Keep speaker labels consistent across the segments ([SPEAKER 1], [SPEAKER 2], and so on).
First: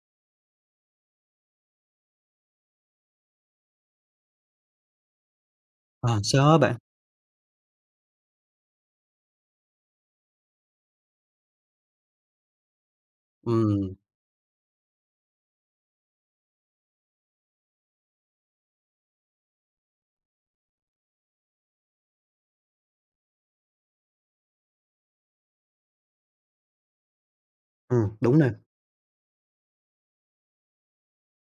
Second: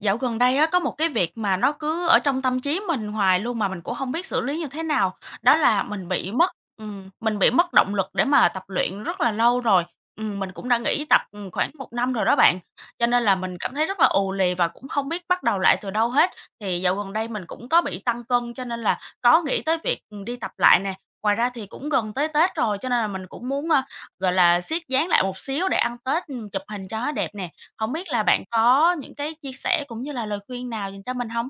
[SPEAKER 1] Dạo gần đây á, có một cái việc mà nó cứ ở trong tâm trí mình hoài luôn mà mình cũng không biết xử lý như thế nào, đó là mình
[SPEAKER 2] Ờ,
[SPEAKER 1] bị mất
[SPEAKER 2] Sao bạn?
[SPEAKER 1] ừm, mình bị mất động lực để mà tập luyện rất là lâu rồi. Mình cũng đã nghỉ tập, khoảng một năm rồi đó bạn, cho nên là mình cảm thấy
[SPEAKER 2] Ừm,
[SPEAKER 1] rất là ù lì và cũng không biết bắt đầu lại từ đâu hết. Thì dạo gần đây mình cũng có bị tăng cân cho nên là có nghĩ tới việc, đi tập lại nè. Ngoài ra thì cũng gần tới Tết rồi cho nên là mình cũng muốn, gọi là, siết dáng lại một xíu để ăn Tết, chụp hình cho nó đẹp nè. Hổng biết là
[SPEAKER 2] Đúng
[SPEAKER 1] bạn
[SPEAKER 2] nè.
[SPEAKER 1] có những cái chia sẻ cũng như là lời khuyên nào dành cho mình hông?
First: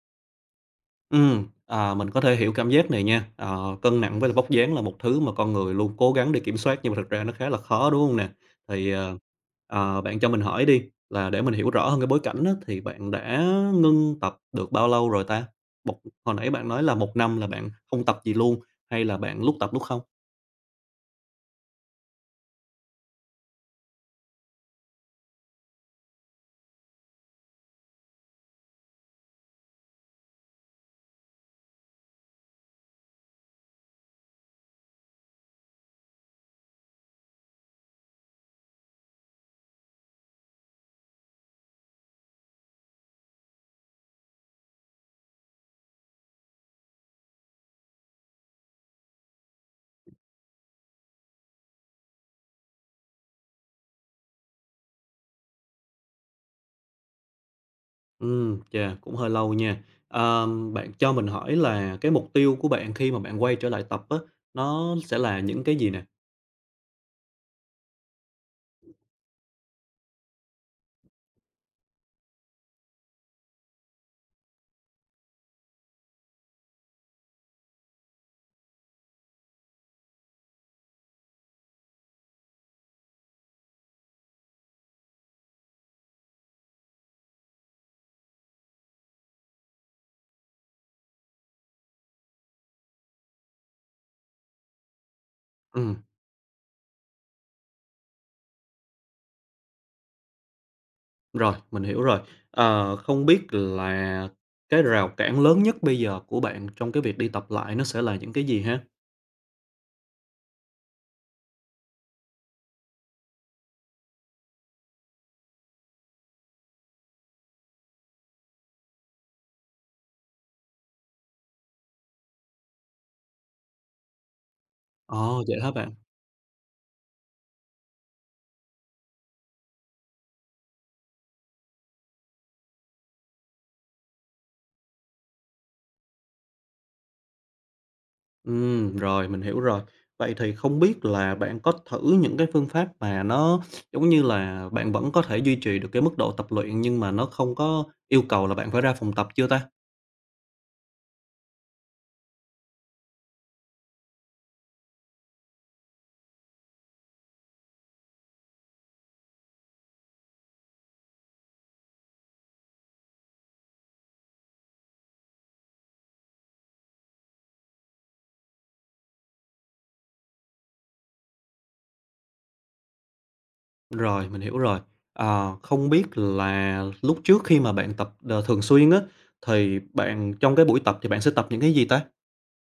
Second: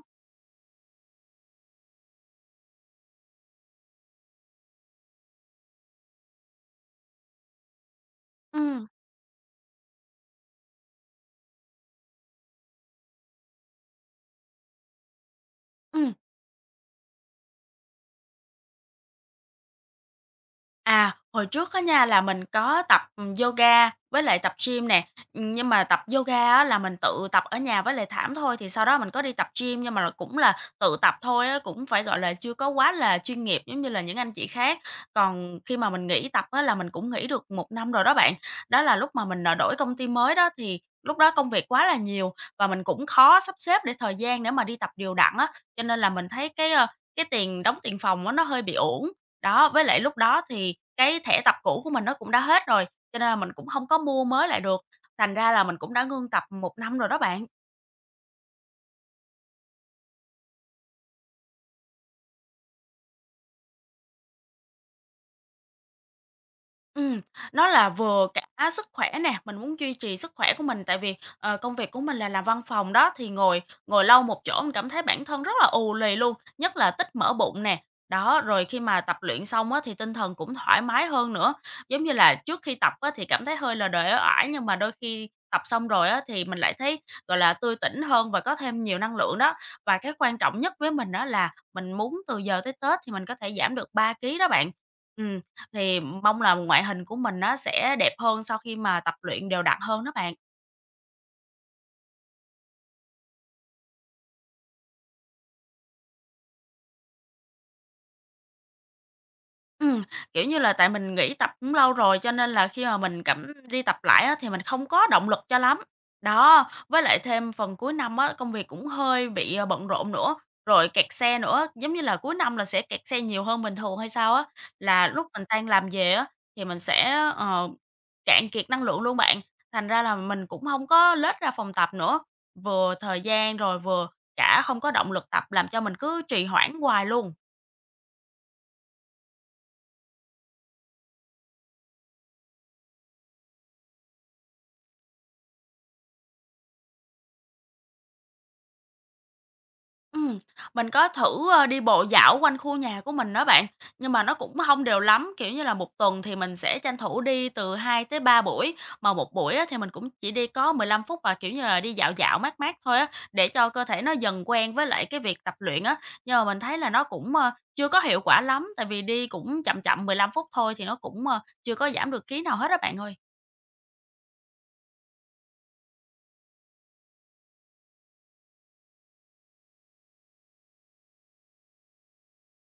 [SPEAKER 2] À, mình có thể hiểu cảm giác này nha. Ờ, Cân nặng với lại vóc dáng là một thứ mà con người luôn cố gắng để kiểm soát nhưng mà thực ra nó khá là khó, đúng không nè?
[SPEAKER 1] Ừm.
[SPEAKER 2] Thì, bạn cho mình hỏi đi, là để mình hiểu rõ hơn cái bối cảnh á, thì bạn đã ngưng tập được bao lâu rồi ta? Một
[SPEAKER 1] Ừm,
[SPEAKER 2] Hồi nãy bạn nói là một năm là bạn không tập gì luôn, hay là bạn lúc tập lúc không?
[SPEAKER 1] À, hồi trước á nha là mình có tập, yoga với lại tập gym nè, nhưng mà tập yoga á là mình tự tập ở nhà với lại thảm thôi, thì sau đó mình có đi tập gym nhưng mà là cũng là tự tập thôi á, cũng phải, gọi là, chưa có quá là chuyên nghiệp giống như là những anh chị khác. Còn khi mà mình nghỉ tập á là mình cũng nghỉ được một năm rồi đó bạn. Đó là lúc mà mình, đổi công ty mới đó, thì lúc đó công việc quá là nhiều và mình cũng khó sắp xếp để thời gian để mà đi tập đều đặn á, cho nên là mình thấy cái tiền đóng tiền phòng á nó hơi bị uổng. Đó, với lại lúc đó thì cái thẻ tập cũ của mình nó cũng đã hết rồi, cho nên là mình cũng không có mua mới lại được, thành ra là mình cũng đã ngưng tập một năm rồi đó bạn.
[SPEAKER 2] Chà, cũng hơi lâu nha. Bạn cho mình hỏi là cái mục tiêu của bạn khi mà bạn quay trở lại tập á, nó sẽ là những cái gì nè?
[SPEAKER 1] Ừm, nó là vừa cả sức khỏe nè, mình muốn duy trì sức khỏe của mình tại vì, công việc của mình là làm văn phòng đó, thì ngồi ngồi lâu một chỗ mình cảm thấy bản thân rất là ù lì luôn, nhất là tích mỡ bụng nè. Đó, rồi khi mà tập luyện xong á thì tinh thần cũng thoải mái hơn nữa. Giống như là trước khi tập á thì cảm thấy hơi là uể ải nhưng mà đôi khi tập xong rồi á thì mình lại thấy, gọi là, tươi tỉnh hơn và có thêm nhiều năng lượng đó. Và cái quan trọng nhất với mình đó là mình muốn từ giờ tới Tết thì mình có thể giảm được 3 ký đó bạn. Ừ
[SPEAKER 2] Ừm,
[SPEAKER 1] thì mong là ngoại hình của mình nó sẽ đẹp hơn sau khi mà tập luyện đều đặn hơn đó bạn.
[SPEAKER 2] Rồi, mình hiểu rồi. Không biết là cái rào cản lớn nhất bây giờ của bạn trong cái việc đi tập lại nó sẽ là những cái gì ha?
[SPEAKER 1] Ừm, Kiểu như là, tại mình nghỉ tập cũng lâu rồi, cho nên là khi mà mình cảm đi tập lại á, thì mình không có động lực cho lắm. Đó, với lại thêm phần cuối năm á, công việc cũng hơi bị, bận rộn nữa, rồi kẹt xe nữa, giống như là, cuối năm là sẽ kẹt xe nhiều hơn bình thường hay sao á, là lúc
[SPEAKER 2] Ồ,
[SPEAKER 1] mình
[SPEAKER 2] vậy
[SPEAKER 1] tan
[SPEAKER 2] hả
[SPEAKER 1] làm
[SPEAKER 2] bạn?
[SPEAKER 1] về á, thì mình sẽ, ờ, cạn kiệt năng lượng luôn bạn. Thành ra là mình cũng hông có lết ra phòng tập nữa, vừa thời gian rồi vừa cả không có động lực tập làm cho mình cứ trì hoãn hoài luôn.
[SPEAKER 2] Rồi, mình hiểu rồi. Vậy thì không biết là bạn có thử những cái phương pháp mà nó, giống như là, bạn vẫn có thể duy trì được cái mức độ tập luyện nhưng mà nó không có yêu cầu là bạn phải ra phòng tập chưa ta?
[SPEAKER 1] Ừm, mình có thử, đi bộ dạo quanh khu nhà của mình đó bạn, nhưng mà nó cũng không đều lắm, kiểu như là, một tuần thì mình sẽ tranh thủ đi từ 2 tới 3 buổi, mà một buổi á thì mình cũng chỉ đi có 15 phút và kiểu như là, đi dạo dạo, mát mát thôi á, để cho cơ thể nó dần quen với lại cái việc tập luyện á. Nhưng mà mình thấy là nó cũng, chưa có hiệu quả lắm, tại vì đi cũng chậm chậm 15 phút thôi thì nó cũng, chưa có giảm được ký nào hết đó bạn ơi.
[SPEAKER 2] Rồi, mình hiểu rồi. Không biết là lúc trước khi mà bạn tập, thường xuyên á, thì bạn trong cái buổi tập thì bạn sẽ tập những cái gì ta?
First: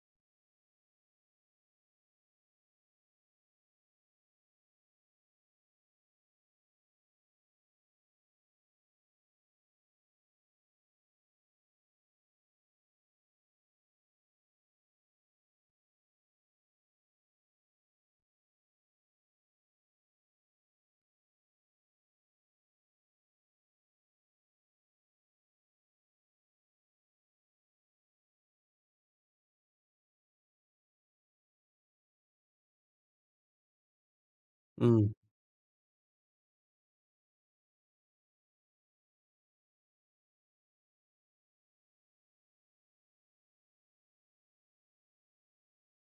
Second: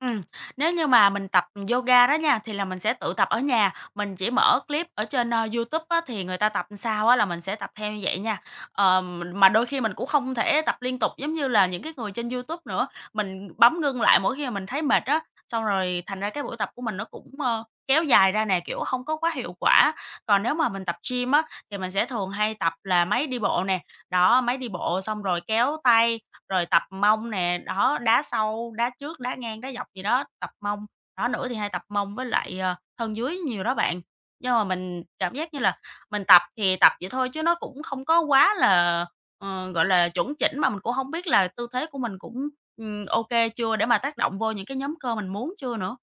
[SPEAKER 1] Ừm, Nếu như mà mình tập yoga đó nha, thì là mình sẽ tự tập ở nhà, mình chỉ mở clip ở trên, YouTube á, thì người ta tập làm sao á là mình sẽ tập theo như vậy nha. Ờ, mình mà đôi khi mình cũng không thể tập liên tục giống như là những cái người trên YouTube nữa, mình bấm ngưng lại mỗi khi mà mình thấy mệt á, xong rồi thành ra cái buổi tập của mình nó cũng, kéo dài ra nè, kiểu, không có quá hiệu quả. Còn nếu mà mình tập gym á, thì mình sẽ thường hay tập là máy đi bộ nè, đó, máy đi bộ xong rồi kéo tay, rồi tập mông nè, đó, đá sâu, đá trước, đá ngang, đá dọc gì đó, tập mông. Đó, nữa thì hay tập mông với lại, thân dưới nhiều đó bạn. Nhưng mà mình
[SPEAKER 2] Ừm.
[SPEAKER 1] cảm giác như là mình tập thì tập vậy thôi chứ nó cũng không có quá là, gọi là, chuẩn chỉnh mà mình cũng hông biết là tư thế của mình cũng, ô kê chưa để mà tác động vô những cái nhóm cơ mình muốn chưa nữa.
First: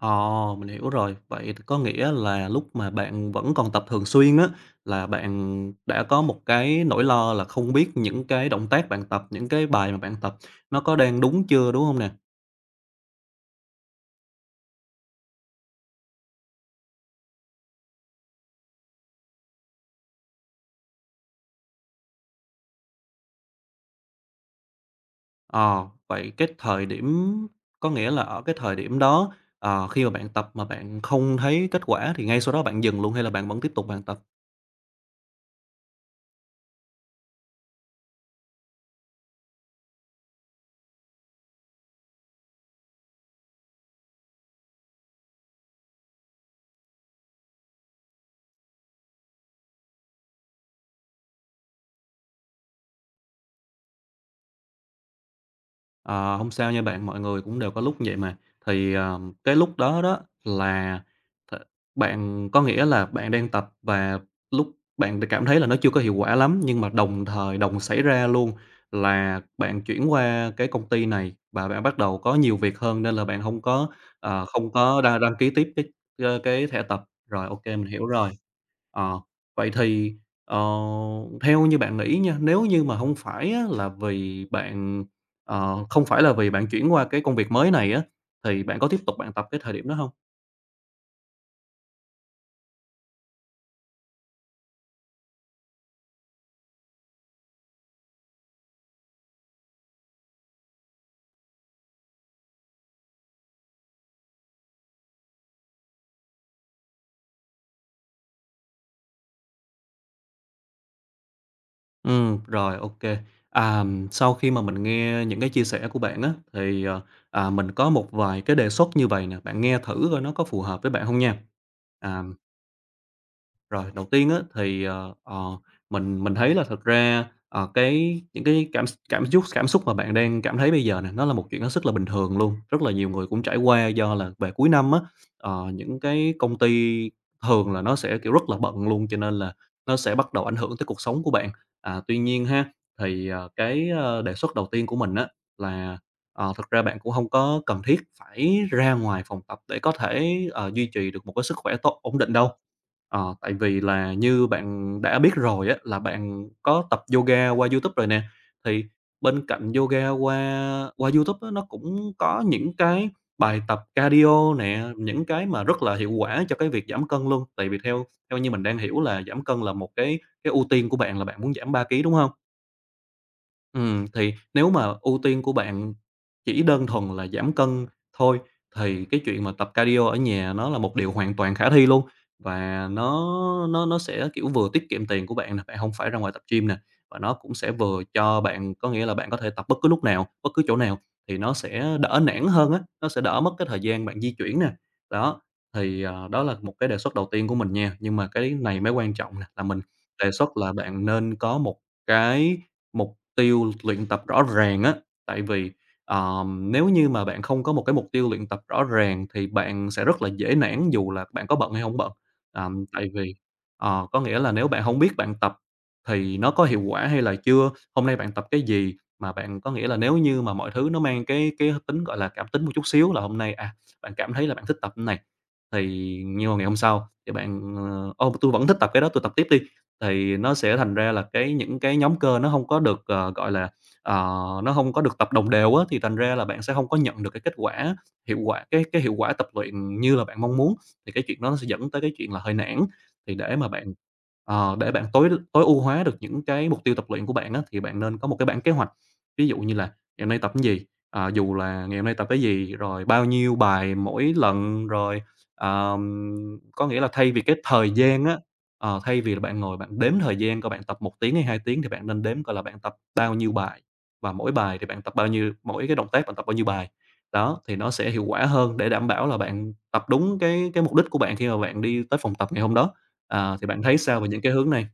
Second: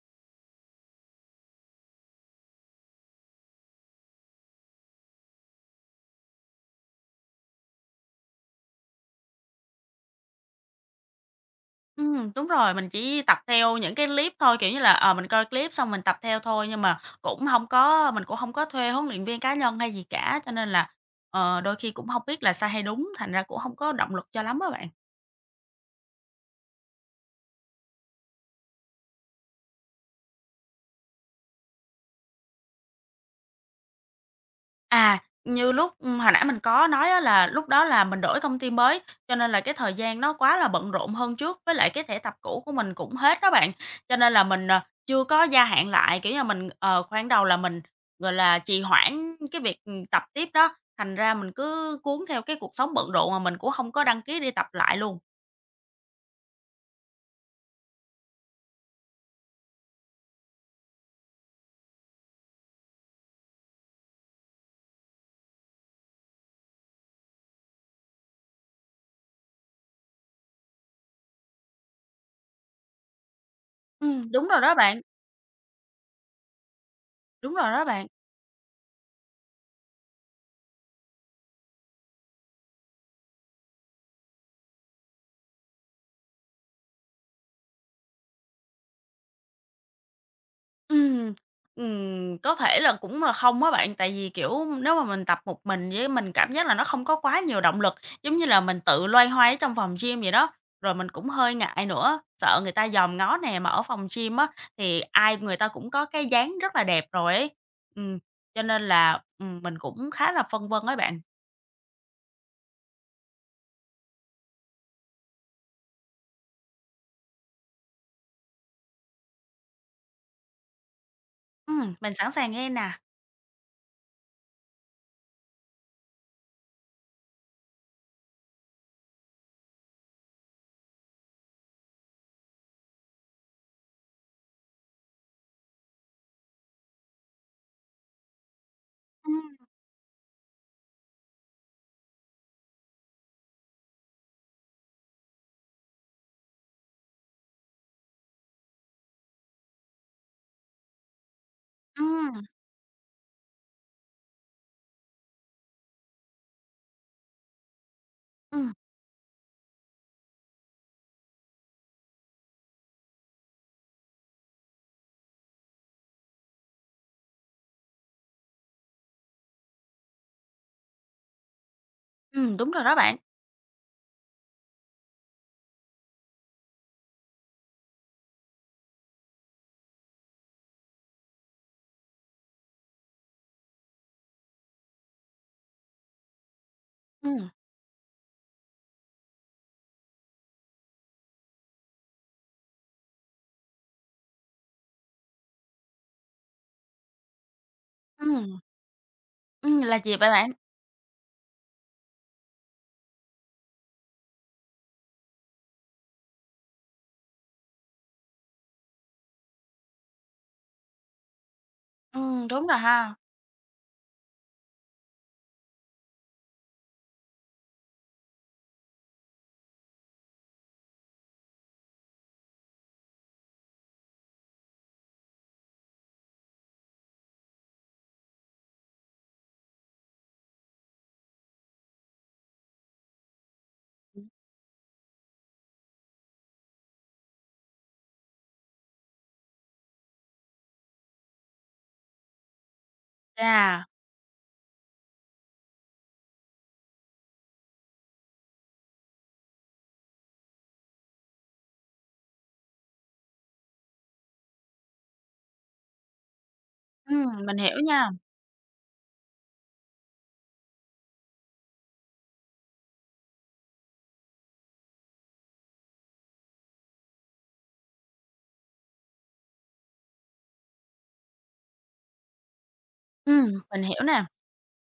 [SPEAKER 2] Ồ, mình hiểu rồi. Vậy có nghĩa là lúc mà bạn vẫn còn tập thường xuyên á, là bạn đã có một cái nỗi lo là không biết những cái động tác bạn tập, những cái bài mà bạn tập nó có đang đúng chưa, đúng không nè?
[SPEAKER 1] Đúng rồi, mình chỉ tập theo những cái clip thôi, kiểu như là, mình coi clip xong mình tập theo thôi, nhưng mà cũng hông có mình cũng hông có thuê huấn luyện viên cá nhân hay gì cả, cho nên là, đôi khi cũng hông biết là sai hay đúng, thành ra cũng hông có động lực cho lắm á bạn.
[SPEAKER 2] Ờ, Vậy cái thời điểm có nghĩa là ở cái thời điểm đó, khi mà bạn tập mà bạn không thấy kết quả thì ngay sau đó bạn dừng luôn hay là bạn vẫn tiếp tục bạn tập?
[SPEAKER 1] À, hồi nãy mình có nói á là lúc đó là mình đổi công ty mới, cho nên là cái thời gian nó quá là bận rộn hơn trước, với lại cái thẻ tập cũ của mình cũng hết đó bạn. Cho nên là mình, chưa có gia hạn lại, kiểu như, mình, khoảng đầu là mình, gọi là, trì hoãn cái việc, tập tiếp đó, thành ra mình cứ cuốn theo cái cuộc sống bận rộn mà mình cũng không có đăng ký đi tập lại luôn.
[SPEAKER 2] Ờ, Hông sao nha bạn, mọi người cũng đều có lúc như vậy mà. Thì, cái lúc đó đó là th bạn có nghĩa là bạn đang tập và lúc bạn cảm thấy là nó chưa có hiệu quả lắm, nhưng mà đồng thời đồng xảy ra luôn là bạn chuyển qua cái công ty này và bạn bắt đầu có nhiều việc hơn nên là bạn không có, ờ,
[SPEAKER 1] Đúng rồi
[SPEAKER 2] không
[SPEAKER 1] đó
[SPEAKER 2] có
[SPEAKER 1] bạn,
[SPEAKER 2] đăng đăng ký tiếp cái thẻ tập. Rồi,
[SPEAKER 1] đúng
[SPEAKER 2] ok
[SPEAKER 1] rồi đó
[SPEAKER 2] mình hiểu
[SPEAKER 1] bạn.
[SPEAKER 2] rồi. Ờ, Vậy thì, ờ, theo như bạn nghĩ nha, nếu như mà không phải á là vì bạn Ờ, không phải là vì bạn chuyển qua cái công việc mới này á, thì bạn có tiếp tục bạn tập cái thời điểm đó hông?
[SPEAKER 1] Ừm, có thể là cũng là không á bạn, tại vì, kiểu, nếu mà mình tập một mình với mình cảm giác là nó không có quá nhiều động lực, giống như là mình tự loay hoay ở trong phòng gym vậy đó. Rồi mình cũng hơi ngại nữa, sợ người ta dòm ngó nè, mà ở phòng gym á, thì ai người ta cũng có cái dáng rất là đẹp rồi ấy. Ừm, cho nên là, mình cũng khá là phân vân ấy bạn.
[SPEAKER 2] Rồi, ô kê. À, sau khi mà mình nghe những cái chia sẻ của bạn á, thì, mình có một vài cái đề xuất như vầy nè, bạn nghe thử coi nó có phù hợp với bạn hông nha.
[SPEAKER 1] Mình
[SPEAKER 2] À
[SPEAKER 1] sẵn sàng nghe nè.
[SPEAKER 2] Rồi, đầu tiên á thì, mình thấy là thật ra, những cái cảm cảm xúc mà bạn đang cảm thấy bây giờ này, nó là một chuyện nó rất là bình thường luôn. Rất là nhiều người cũng trải qua do là về cuối năm á, những cái công ty thường là nó sẽ, kiểu, rất là bận luôn, cho nên
[SPEAKER 1] Ừm,
[SPEAKER 2] là nó sẽ bắt đầu ảnh hưởng tới cuộc sống của bạn. À, tuy nhiên ha, thì, đề xuất đầu tiên của mình á là, thực ra bạn cũng không có cần thiết phải ra ngoài phòng tập để có thể, duy trì được một cái sức khỏe tốt ổn định
[SPEAKER 1] ừm,
[SPEAKER 2] đâu. Tại vì là như bạn đã biết rồi á, là bạn có tập yoga qua YouTube rồi nè,
[SPEAKER 1] ừm,
[SPEAKER 2] thì bên cạnh yoga qua qua YouTube á, nó cũng có những cái bài tập cardio nè, những cái mà rất là hiệu quả cho cái việc giảm cân luôn. Tại vì theo theo như mình đang hiểu là giảm cân là một cái ưu tiên của bạn là bạn muốn giảm 3 ký, đúng không?
[SPEAKER 1] đúng rồi đó bạn.
[SPEAKER 2] Thì nếu mà ưu tiên của bạn chỉ đơn thuần là giảm cân thôi, thì cái chuyện mà tập cardio ở nhà nó là một điều hoàn toàn khả thi luôn, và nó sẽ, kiểu, vừa tiết kiệm tiền của bạn nè, bạn không phải ra ngoài tập gym nè, và nó
[SPEAKER 1] Ừm,
[SPEAKER 2] cũng sẽ vừa cho bạn có nghĩa là bạn có thể tập bất cứ lúc nào, bất cứ chỗ nào, thì nó sẽ đỡ nản hơn á, nó sẽ đỡ mất cái thời gian bạn di chuyển nè. Đó, thì, đó là một cái đề xuất đầu tiên của mình nha, nhưng mà cái
[SPEAKER 1] ừm,
[SPEAKER 2] này mới quan trọng nè, là mình
[SPEAKER 1] là gì
[SPEAKER 2] đề
[SPEAKER 1] vậy bạn?
[SPEAKER 2] xuất là bạn nên có một cái một tiêu luyện tập rõ ràng á, tại vì, nếu như mà bạn không có một cái mục tiêu luyện tập rõ ràng thì bạn sẽ rất là dễ nản dù là bạn có bận hay không bận.
[SPEAKER 1] Đúng rồi
[SPEAKER 2] Tại
[SPEAKER 1] ha.
[SPEAKER 2] vì có nghĩa là nếu bạn không biết bạn tập thì nó có hiệu quả hay là chưa, hôm nay bạn tập cái gì, mà bạn có nghĩa là nếu như mà mọi thứ nó mang cái tính, gọi là, cảm tính một chút xíu là hôm nay, bạn cảm thấy là bạn thích tập cái này, thì nhưng mà ngày hôm sau thì bạn, "Ô, tui vẫn thích tập cái đó, tôi tập tiếp đi." Thì nó sẽ thành ra là những cái nhóm cơ ờ, nó không có được tập đồng đều á, thì thành ra là bạn sẽ không có nhận được cái kết quả hiệu quả cái hiệu quả tập luyện như là bạn mong muốn, thì cái chuyện đó nó sẽ dẫn tới cái chuyện là hơi nản. Thì
[SPEAKER 1] Chà.
[SPEAKER 2] để bạn tối tối ưu hóa được những cái mục tiêu tập luyện của bạn á, thì bạn nên có một cái bảng kế hoạch. Ví dụ như là ngày hôm nay tập cái gì, ờ, dù là ngày hôm nay tập cái gì, rồi bao nhiêu bài mỗi lần, rồi, ờm, có nghĩa là thay vì cái
[SPEAKER 1] Mình hiểu
[SPEAKER 2] thời
[SPEAKER 1] nha.
[SPEAKER 2] gian á. Thay vì là bạn ngồi bạn đếm thời gian coi bạn tập 1 tiếng hay 2 tiếng thì bạn nên đếm coi là bạn tập bao nhiêu bài, và mỗi bài thì bạn tập bao nhiêu mỗi cái động tác bạn tập bao nhiêu bài. Đó, thì nó sẽ hiệu quả hơn để đảm bảo là bạn tập đúng cái mục đích của bạn khi mà bạn đi tới phòng tập ngày hôm đó. À, thì bạn
[SPEAKER 1] Mình
[SPEAKER 2] thấy
[SPEAKER 1] hiểu
[SPEAKER 2] sao
[SPEAKER 1] nè.
[SPEAKER 2] về những cái hướng này?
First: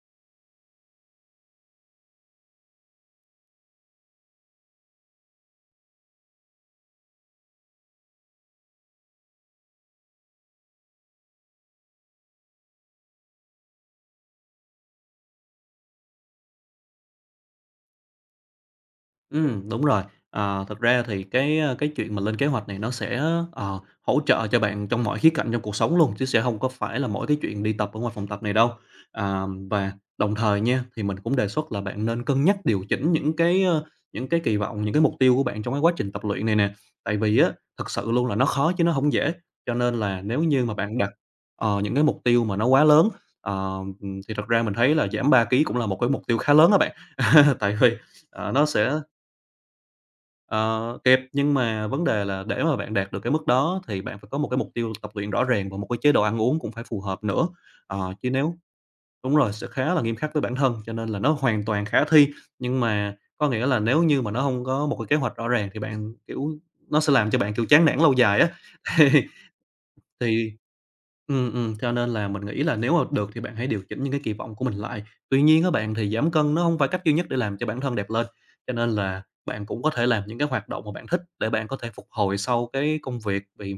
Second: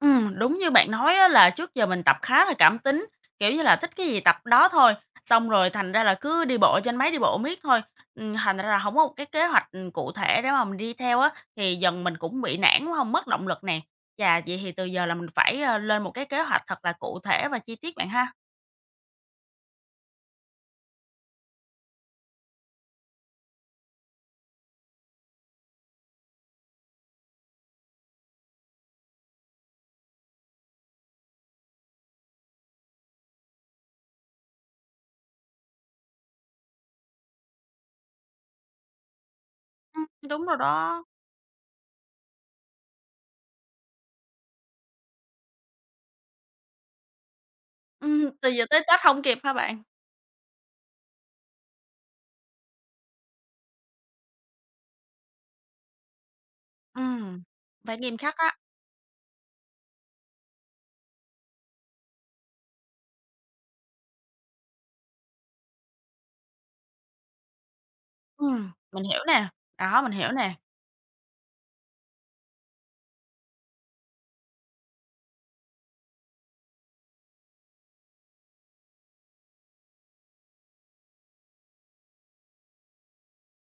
[SPEAKER 1] Đúng như bạn nói á là trước giờ mình tập khá là cảm tính, kiểu như là, thích cái gì tập đó thôi, xong rồi thành ra là cứ đi bộ trên máy đi bộ miết thôi, thành ra là hổng có một cái kế hoạch, cụ thể để mà mình đi theo á, thì dần mình cũng bị nản, đúng hông? Mất động lực nè. Chà, vậy thì từ giờ là mình phải, lên một cái kế hoạch thật là cụ thể và chi tiết bạn ha.
[SPEAKER 2] Đúng rồi. Thật ra thì cái chuyện mà lên kế hoạch này nó sẽ, hỗ trợ cho bạn trong mọi khía cạnh trong cuộc sống luôn, chứ sẽ không có phải là mỗi cái chuyện đi tập ở ngoài phòng tập này đâu. À, và đồng thời nha, thì mình cũng đề xuất là bạn nên cân nhắc điều chỉnh những cái kỳ vọng, những cái mục tiêu của bạn trong cái quá trình tập luyện này nè. Tại vì á, thật sự luôn là nó khó chứ nó không dễ, cho nên
[SPEAKER 1] Ừm.
[SPEAKER 2] là nếu
[SPEAKER 1] Đúng rồi
[SPEAKER 2] như mà bạn
[SPEAKER 1] đó.
[SPEAKER 2] đặt, những cái mục tiêu mà nó quá lớn, ờ, thì thật ra mình thấy là giảm 3 ký cũng là một cái mục tiêu khá lớn á bạn. Tại vì,
[SPEAKER 1] Từ
[SPEAKER 2] ờ,
[SPEAKER 1] giờ
[SPEAKER 2] nó
[SPEAKER 1] tới
[SPEAKER 2] sẽ
[SPEAKER 1] Tết hông kịp hả bạn?
[SPEAKER 2] Ờ, Kịp, nhưng mà vấn đề là để mà bạn đạt được cái mức đó thì bạn phải có một cái mục tiêu tập luyện rõ ràng và một cái chế độ ăn uống cũng phải phù hợp
[SPEAKER 1] Ừm,
[SPEAKER 2] nữa.
[SPEAKER 1] Phải
[SPEAKER 2] Ờ,
[SPEAKER 1] nghiêm
[SPEAKER 2] chứ
[SPEAKER 1] khắc
[SPEAKER 2] nếu
[SPEAKER 1] á.
[SPEAKER 2] Đúng rồi, sẽ khá là nghiêm khắc với bản thân, cho nên là nó hoàn toàn khả thi, nhưng mà có nghĩa là nếu như mà nó không có một cái kế hoạch rõ ràng thì bạn, kiểu, nó sẽ làm cho bạn, kiểu, chán nản lâu dài á.
[SPEAKER 1] Mình hiểu
[SPEAKER 2] Thì
[SPEAKER 1] nè. Đó, mình hiểu
[SPEAKER 2] thì
[SPEAKER 1] nè.
[SPEAKER 2] Cho nên là mình nghĩ là nếu mà được thì bạn hãy điều chỉnh những cái kỳ vọng của mình lại. Tuy nhiên các bạn, thì giảm cân nó không phải cách duy nhất để làm cho bản thân đẹp lên, cho nên là bạn cũng có thể làm những cái hoạt động mà bạn thích để bạn có thể phục hồi sau cái công việc. Vì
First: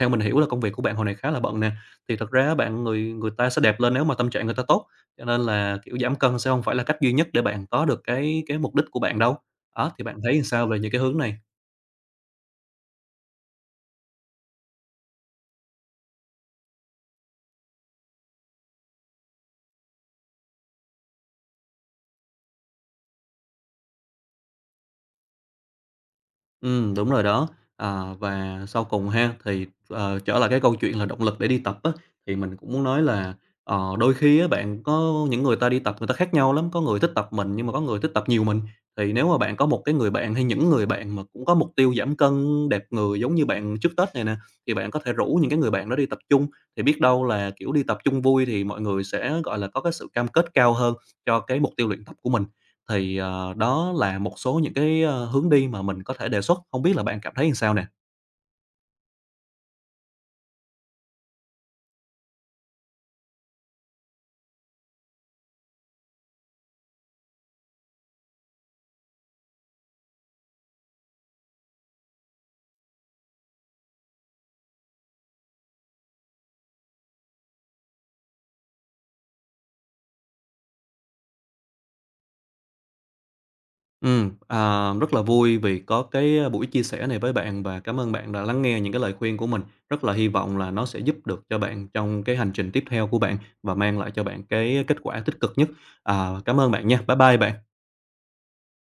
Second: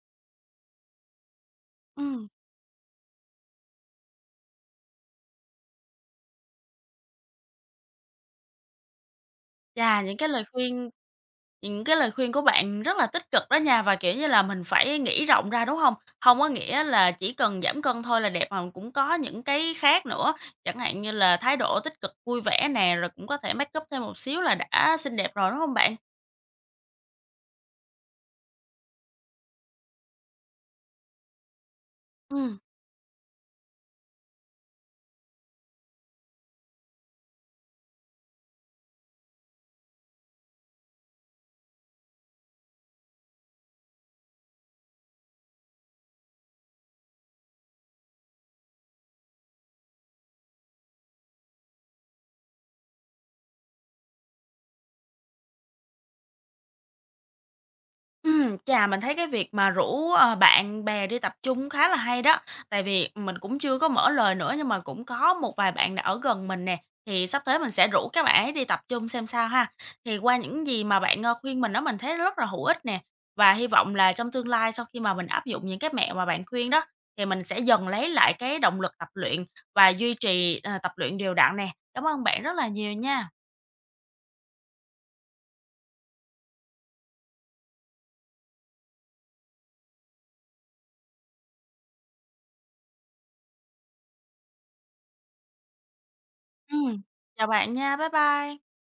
[SPEAKER 2] theo mình hiểu là công việc của bạn hồi này khá là bận nè, thì
[SPEAKER 1] Ừm.
[SPEAKER 2] thật ra bạn người người ta sẽ đẹp lên nếu mà tâm trạng người ta tốt, cho nên là, kiểu, giảm cân sẽ không phải là cách duy nhất để bạn có được cái mục đích của bạn đâu. Đó,
[SPEAKER 1] Chà,
[SPEAKER 2] thì bạn
[SPEAKER 1] những cái
[SPEAKER 2] thấy
[SPEAKER 1] lời
[SPEAKER 2] sao về
[SPEAKER 1] khuyên
[SPEAKER 2] những cái hướng này?
[SPEAKER 1] những cái lời khuyên của bạn rất là tích cực đó nha, và, kiểu như là, mình phải nghĩ rộng ra, đúng không? Không có nghĩa là chỉ cần giảm cân thôi là đẹp, mà cũng có những cái khác nữa, chẳng hạn như là thái độ tích cực, vui vẻ nè, rồi cũng có thể make up thêm một xíu là đã xinh đẹp rồi, đúng không bạn?
[SPEAKER 2] Ừ, đúng rồi đó. À, và sau cùng ha, thì, trở lại cái câu chuyện là động lực để đi tập á, thì mình
[SPEAKER 1] Ừm,
[SPEAKER 2] cũng muốn nói là, đôi khi á bạn có những người ta đi tập người ta khác nhau lắm, có người thích tập mình nhưng mà có người thích tập nhiều mình. Thì nếu mà bạn có một cái người bạn hay những người bạn mà cũng có mục tiêu giảm cân, đẹp người giống như bạn trước Tết này nè, thì bạn có thể rủ những cái người bạn đó đi tập chung, thì biết đâu là, kiểu, đi tập chung vui thì mọi người sẽ, gọi là, có cái sự cam kết cao hơn cho cái mục tiêu luyện tập của mình. Thì, đó là một số những cái, hướng đi mà mình có thể đề xuất, không biết là bạn cảm thấy làm sao nè?
[SPEAKER 1] Chà, mình thấy cái việc mà rủ, bạn bè đi tập chung khá là hay đó, tại vì mình cũng chưa có mở lời nữa nhưng mà cũng có một vài bạn đã ở gần mình nè, thì sắp tới mình sẽ rủ các bạn ấy đi tập chung xem sao ha. Thì qua những gì mà bạn, khuyên mình đó mình thấy rất là hữu ích nè, và hy vọng là trong tương lai sau khi mà mình áp dụng những cái mẹo mà bạn khuyên đó, thì mình sẽ dần lấy lại cái động lực tập luyện và duy trì, tập luyện đều đặn nè. Cảm ơn bạn rất là nhiều nha.
[SPEAKER 2] Ờ, Rất là vui vì có cái buổi chia sẻ này với bạn và cảm ơn bạn đã lắng nghe những cái lời khuyên của mình. Rất là hy vọng là nó sẽ giúp được cho bạn trong cái hành trình tiếp theo của bạn và mang lại cho bạn cái kết quả tích cực nhất. À, cảm ơn bạn nha.
[SPEAKER 1] Ừm,
[SPEAKER 2] Bye bye
[SPEAKER 1] Chào
[SPEAKER 2] bạn.
[SPEAKER 1] bạn nha, bye bye.